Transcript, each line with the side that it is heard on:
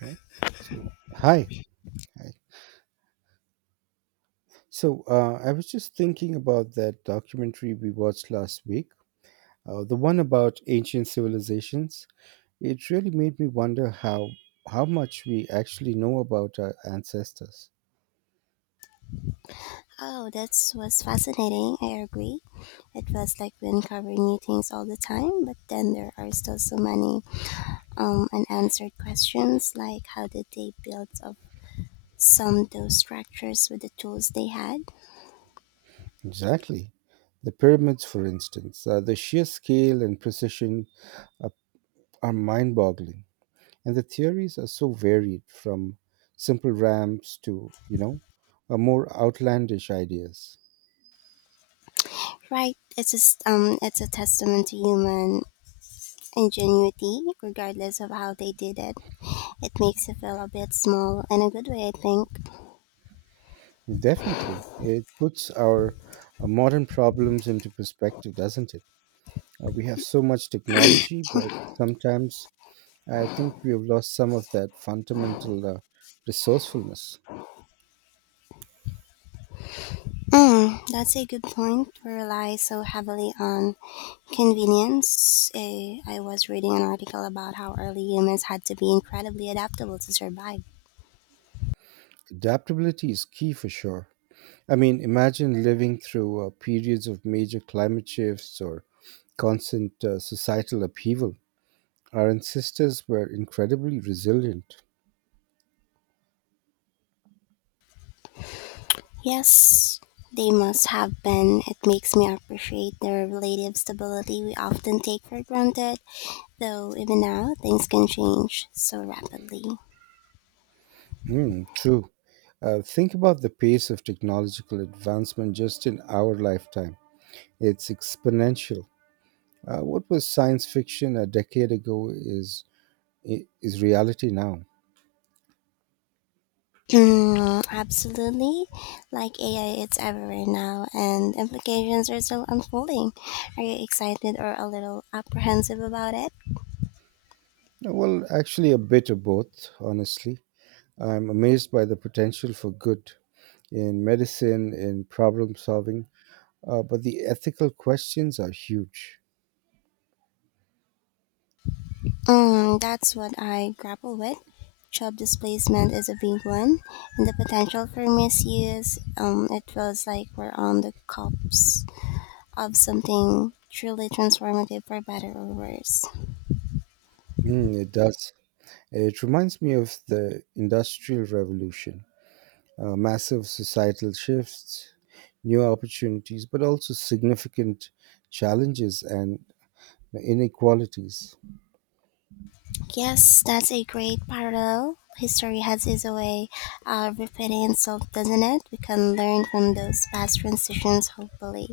right: Right. So, hi. Hi. So, I was just thinking about that documentary we watched last week, the one about ancient civilizations. It really made me wonder how much we actually know about our ancestors.
left: Oh, that was fascinating. I agree. It feels like we uncover new things all the time, but then there are still so many unanswered questions, like how did they build up some those structures with the tools they had?
right: Exactly. The pyramids, for instance, the sheer scale and precision are, are mind-boggling, and the theories are so varied, from simple ramps to more outlandish ideas.
left: Right. It's just it's a testament to human ingenuity, regardless of how they did it. It makes you feel a bit small in a good way, I think.
right: Definitely. It puts our modern problems into perspective, doesn't it? We have so much technology, but sometimes I think we have lost some of that fundamental resourcefulness.
left: Mm, that's a good point. We rely so heavily on convenience. I was reading an article about how early humans had to be incredibly adaptable to survive.
right: Adaptability is key for sure. I mean, imagine living through periods of major climate shifts or constant societal upheaval. Our ancestors were incredibly resilient.
left: Yes, they must have been. It makes me appreciate the relative stability we often take for granted, though even now things can change so rapidly.
right: Mm, true. Think about the pace of technological advancement just in our lifetime. It's exponential. What was science fiction a decade ago is reality now.
left: Mm, absolutely. Like AI, it's everywhere now, and implications are still unfolding. Are you excited or a little apprehensive about it?
right: Well, actually, a bit of both. Honestly, I'm amazed by the potential for good in medicine, in problem solving, but the ethical questions are huge.
left: Mm, that's what I grapple with. Job displacement is a big one, and the potential for misuse. It feels like we're on the cusp of something truly transformative for better or worse.
right: Mm, it does. It reminds me of the Industrial Revolution massive societal shifts, new opportunities, but also significant challenges and inequalities.
left: Yes, that's a great parallel. History has its way of repeating itself, doesn't it? We can learn from those past transitions, hopefully.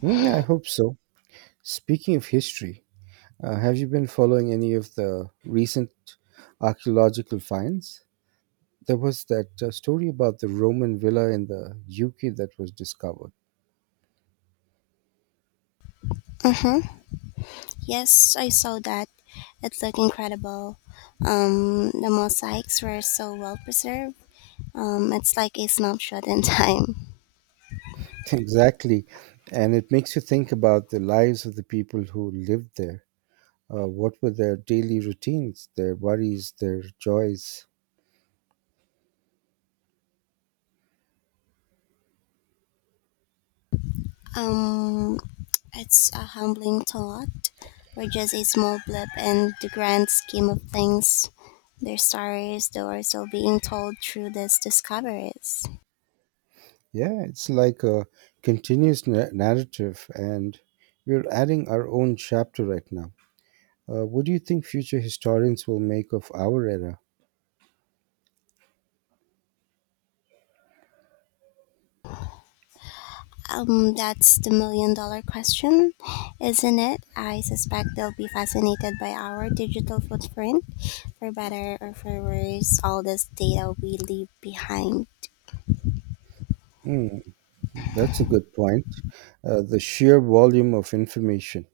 right: Hmm, I hope so. Speaking of history, have you been following any of the recent archaeological finds? There was that story about the Roman villa in the UK that was discovered.
left: Mm-hmm. Yes, I saw that. It looked incredible. The mosaics were so well preserved. It's like a snapshot in time.
right: Exactly. And it makes you think about the lives of the people who lived there. What were their daily routines, their worries, their joys?
left: Um, it's a humbling thought. We're just a small blip in the grand scheme of things. Their stories, though, are still being told through these discoveries.
right: Yeah, it's like a narrative, and we're adding our own chapter right now. What do you think future historians will make of our era?
left: That's the million dollar question, isn't it? I suspect they'll be fascinated by our digital footprint, for better or for worse, all this data we leave behind.
right: Hmm, that's a good point. The sheer volume of information.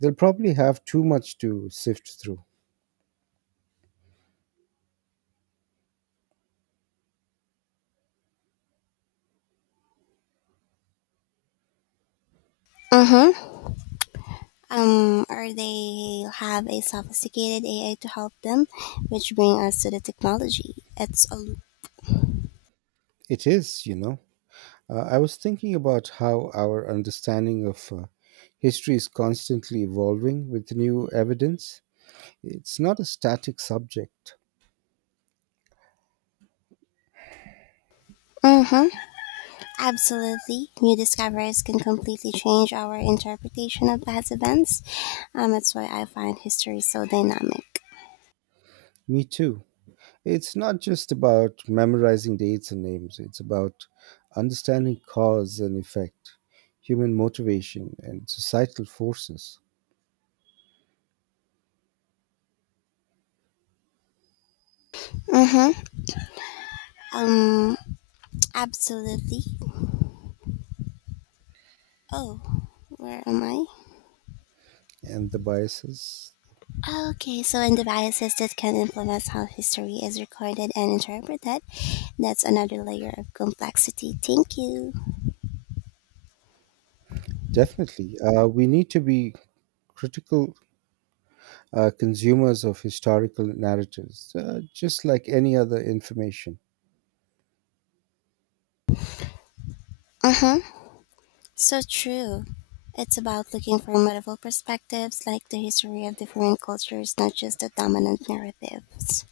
right: They'll probably have too much to sift through.
left: Mm hmm. Or they have a sophisticated AI to help them, which bring us to the technology. It's a
right: It is, you know. I was thinking about how our understanding of history is constantly evolving with new evidence. It's not a static subject.
left: mm-hmm, absolutely new discoveries can completely change our interpretation of past events. That's why I find history so dynamic.
right: Me too. It's not just about memorizing dates and names, it's about understanding cause and effect, human motivation, and societal forces
left: Mm-hmm. Um, Absolutely. Oh, where am I?
right: and the biases.
left: Okay, so in devices that can influence how history is recorded and interpreted, that's another layer of complexity. Thank you.
right: Definitely. We need to be critical consumers of historical narratives, just like any other information.
left: Mm-hmm. So true. It's about looking for multiple perspectives, like the history of different cultures, not just the dominant narratives.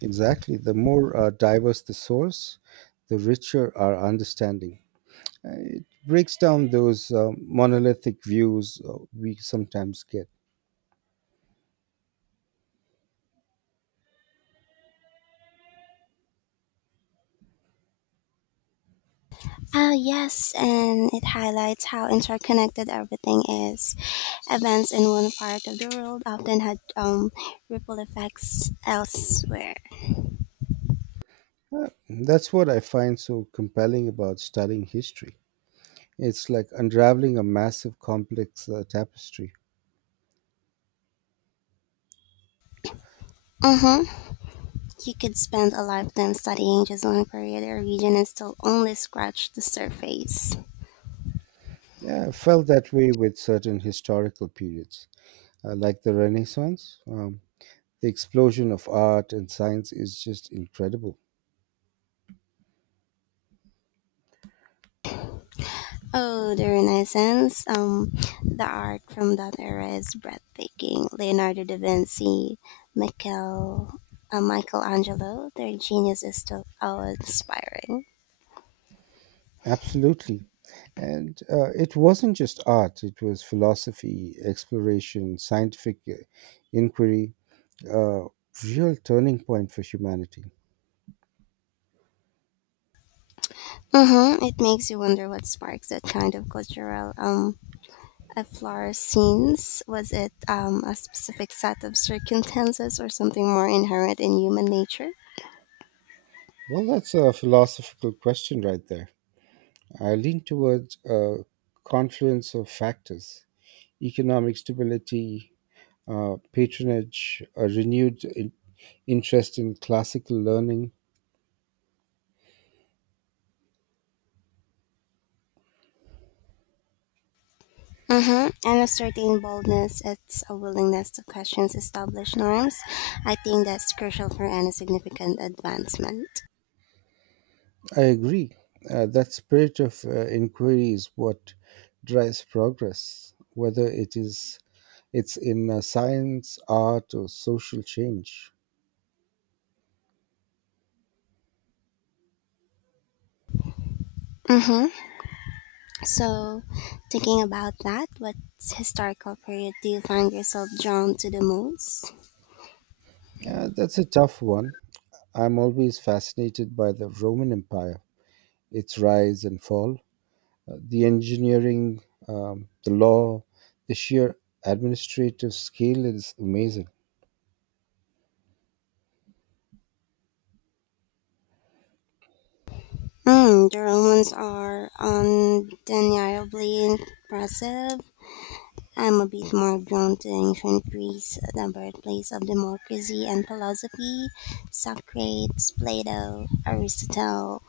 right: Exactly. The more diverse the source, the richer our understanding. It breaks down those monolithic views we sometimes get.
left: Ah, yes, and it highlights how interconnected everything is. Events in one part of the world often had ripple effects elsewhere.
right: That's what I find so compelling about studying history. It's like unraveling a massive, complex tapestry.
left: Mm-hmm. You could spend a lifetime studying just one period or region and still only scratch the surface.
right: Yeah, I felt that way with certain historical periods, like the Renaissance. The explosion of art and science is just incredible.
left: Oh, the Renaissance. The art from that era is breathtaking. Leonardo da Vinci, Michael, Michelangelo, their genius is still awe-inspiring.
right: Absolutely. And it wasn't just art, it was philosophy, exploration, scientific inquiry, a real turning point for humanity.
left: Mm-hmm. It makes you wonder what sparks that kind of cultural efflorescence. Was it a specific set of circumstances or something more inherent in human nature?
right: Well, that's a philosophical question right there. I lean towards a confluence of factors economic stability, patronage, a renewed interest in classical learning.
left: Mm-hmm. And a certain boldness, it's a willingness to question established norms. I think that's crucial for any significant advancement.
right: I agree. That spirit of inquiry is what drives progress, whether it's in science, art, or social change.
left: Mm-hmm. So, thinking about that, what historical period do you find yourself drawn to the most?
right: That's a tough one. I'm always fascinated by the Roman Empire, its rise and fall, the engineering, the law, the sheer administrative scale is amazing.
left: Mm, the Romans are undeniably impressive. I'm a bit more drawn to ancient Greece, the birthplace of democracy and philosophy, Socrates, Plato, Aristotle.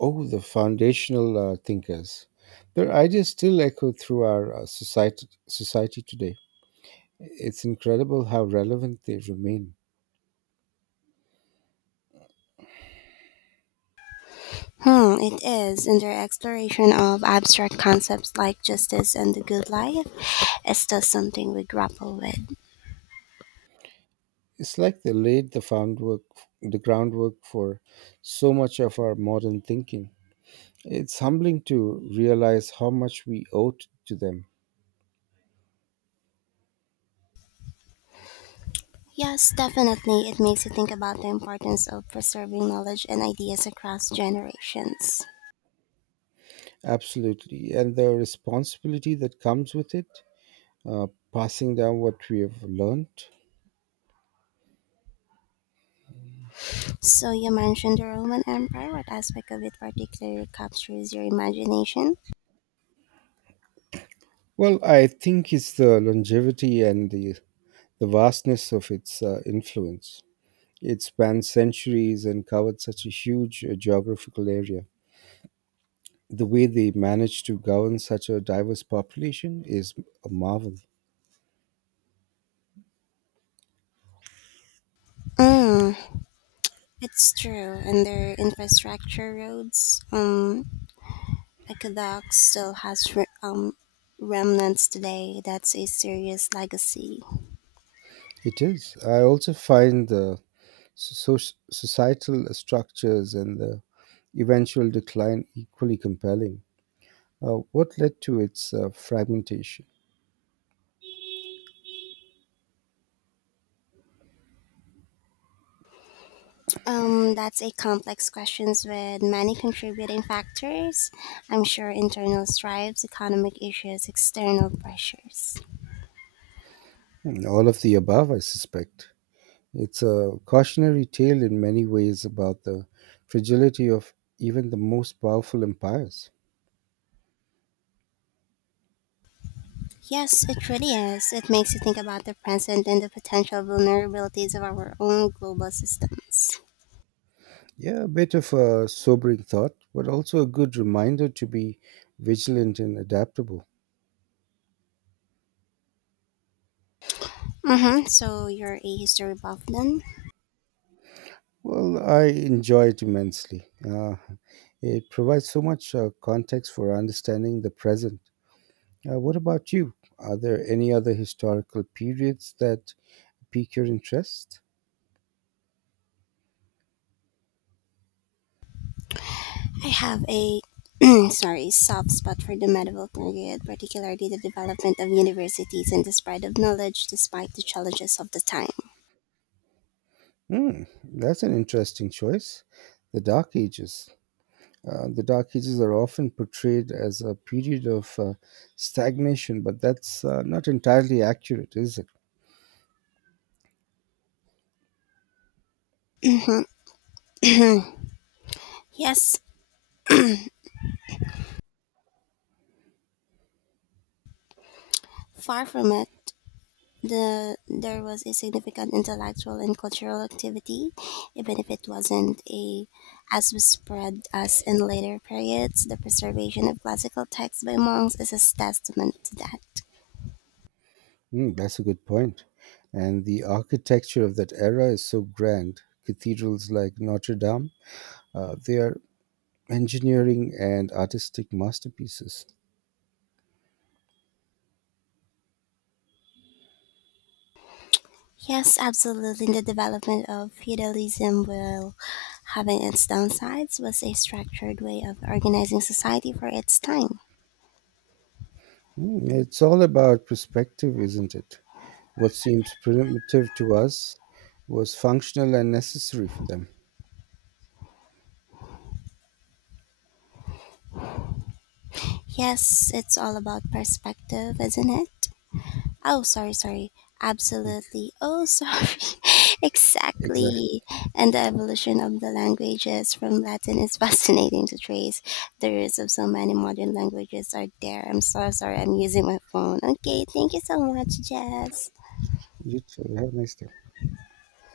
right: Oh, the foundational thinkers. Their ideas still echo through our society today. It's incredible how relevant they remain.
left: Hmm, it is, and their exploration of abstract concepts like justice and the good life is still something we grapple with.
right: It's like they laid the foundwork, the groundwork for so much of our modern thinking. It's humbling to realize how much we owe to them.
left: Yes, definitely, it makes you think about the importance of preserving knowledge and ideas across generations.
right: Absolutely. And the responsibility that comes with it uh, passing down what we have learned?
left: So, you mentioned the Roman Empire. What aspect of it particularly captures your imagination?
right: Well, I think it's the longevity and the vastness of its influence. It spanned centuries and covered such a huge geographical area. The way they managed to govern such a diverse population is a marvel.
left: Mm, it's true, and their infrastructure, roads, aqueducts, still has remnants today. That's a serious legacy.
right: It is. I also find the societal structures and the eventual decline equally compelling. What led to its fragmentation?
left: That's a complex question with many contributing factors. I'm sure internal strives, economic issues, external pressures.
right: Hmm, all of the above, I suspect. It's a cautionary tale in many ways about the fragility of even the most powerful empires.
left: Yes, it really is. It makes you think about the present and the potential vulnerabilities of our own global systems.
right: Yeah, a bit of a sobering thought, but also a good reminder to be vigilant and adaptable.
left: Mm-hmm. So you're a history buff then?
right: Well, I enjoy it immensely. It provides so much context for understanding the present. What about you? Are there any other historical periods that pique your interest?
left: I have a sorry soft spot for the medieval period, particularly the development of universities and the spread of knowledge despite the challenges of the time.
right: Hmm, that's an interesting choice. The Dark Ages. The Dark Ages are often portrayed as a period of stagnation, but that's not entirely accurate, is it?
left: yes, far from it, there was a significant intellectual and cultural activity, even if it wasn't a as spread as in later periods. The preservation of classical texts by monks is a testament to that.
right: Hmm, that's a good point. And the architecture of that era is so grand. Cathedrals like Notre Dame, they are engineering and artistic masterpieces.
left: Yes, absolutely. The development of feudalism, while having its downsides, was a structured way of organizing society for its time.
right: Hmm, it's all about perspective, isn't it? What seems primitive to us was functional and necessary for them.
left: Yes, it's all about perspective, isn't it? Oh, sorry. Absolutely. Oh, sorry.
right: Exactly.
left: exactly. And the evolution of the languages from Latin is fascinating to trace. The roots of so many modern languages are there. I'm so sorry. I'm using my phone. Okay. Thank you so much, Jess.
right: You too. Have a nice day.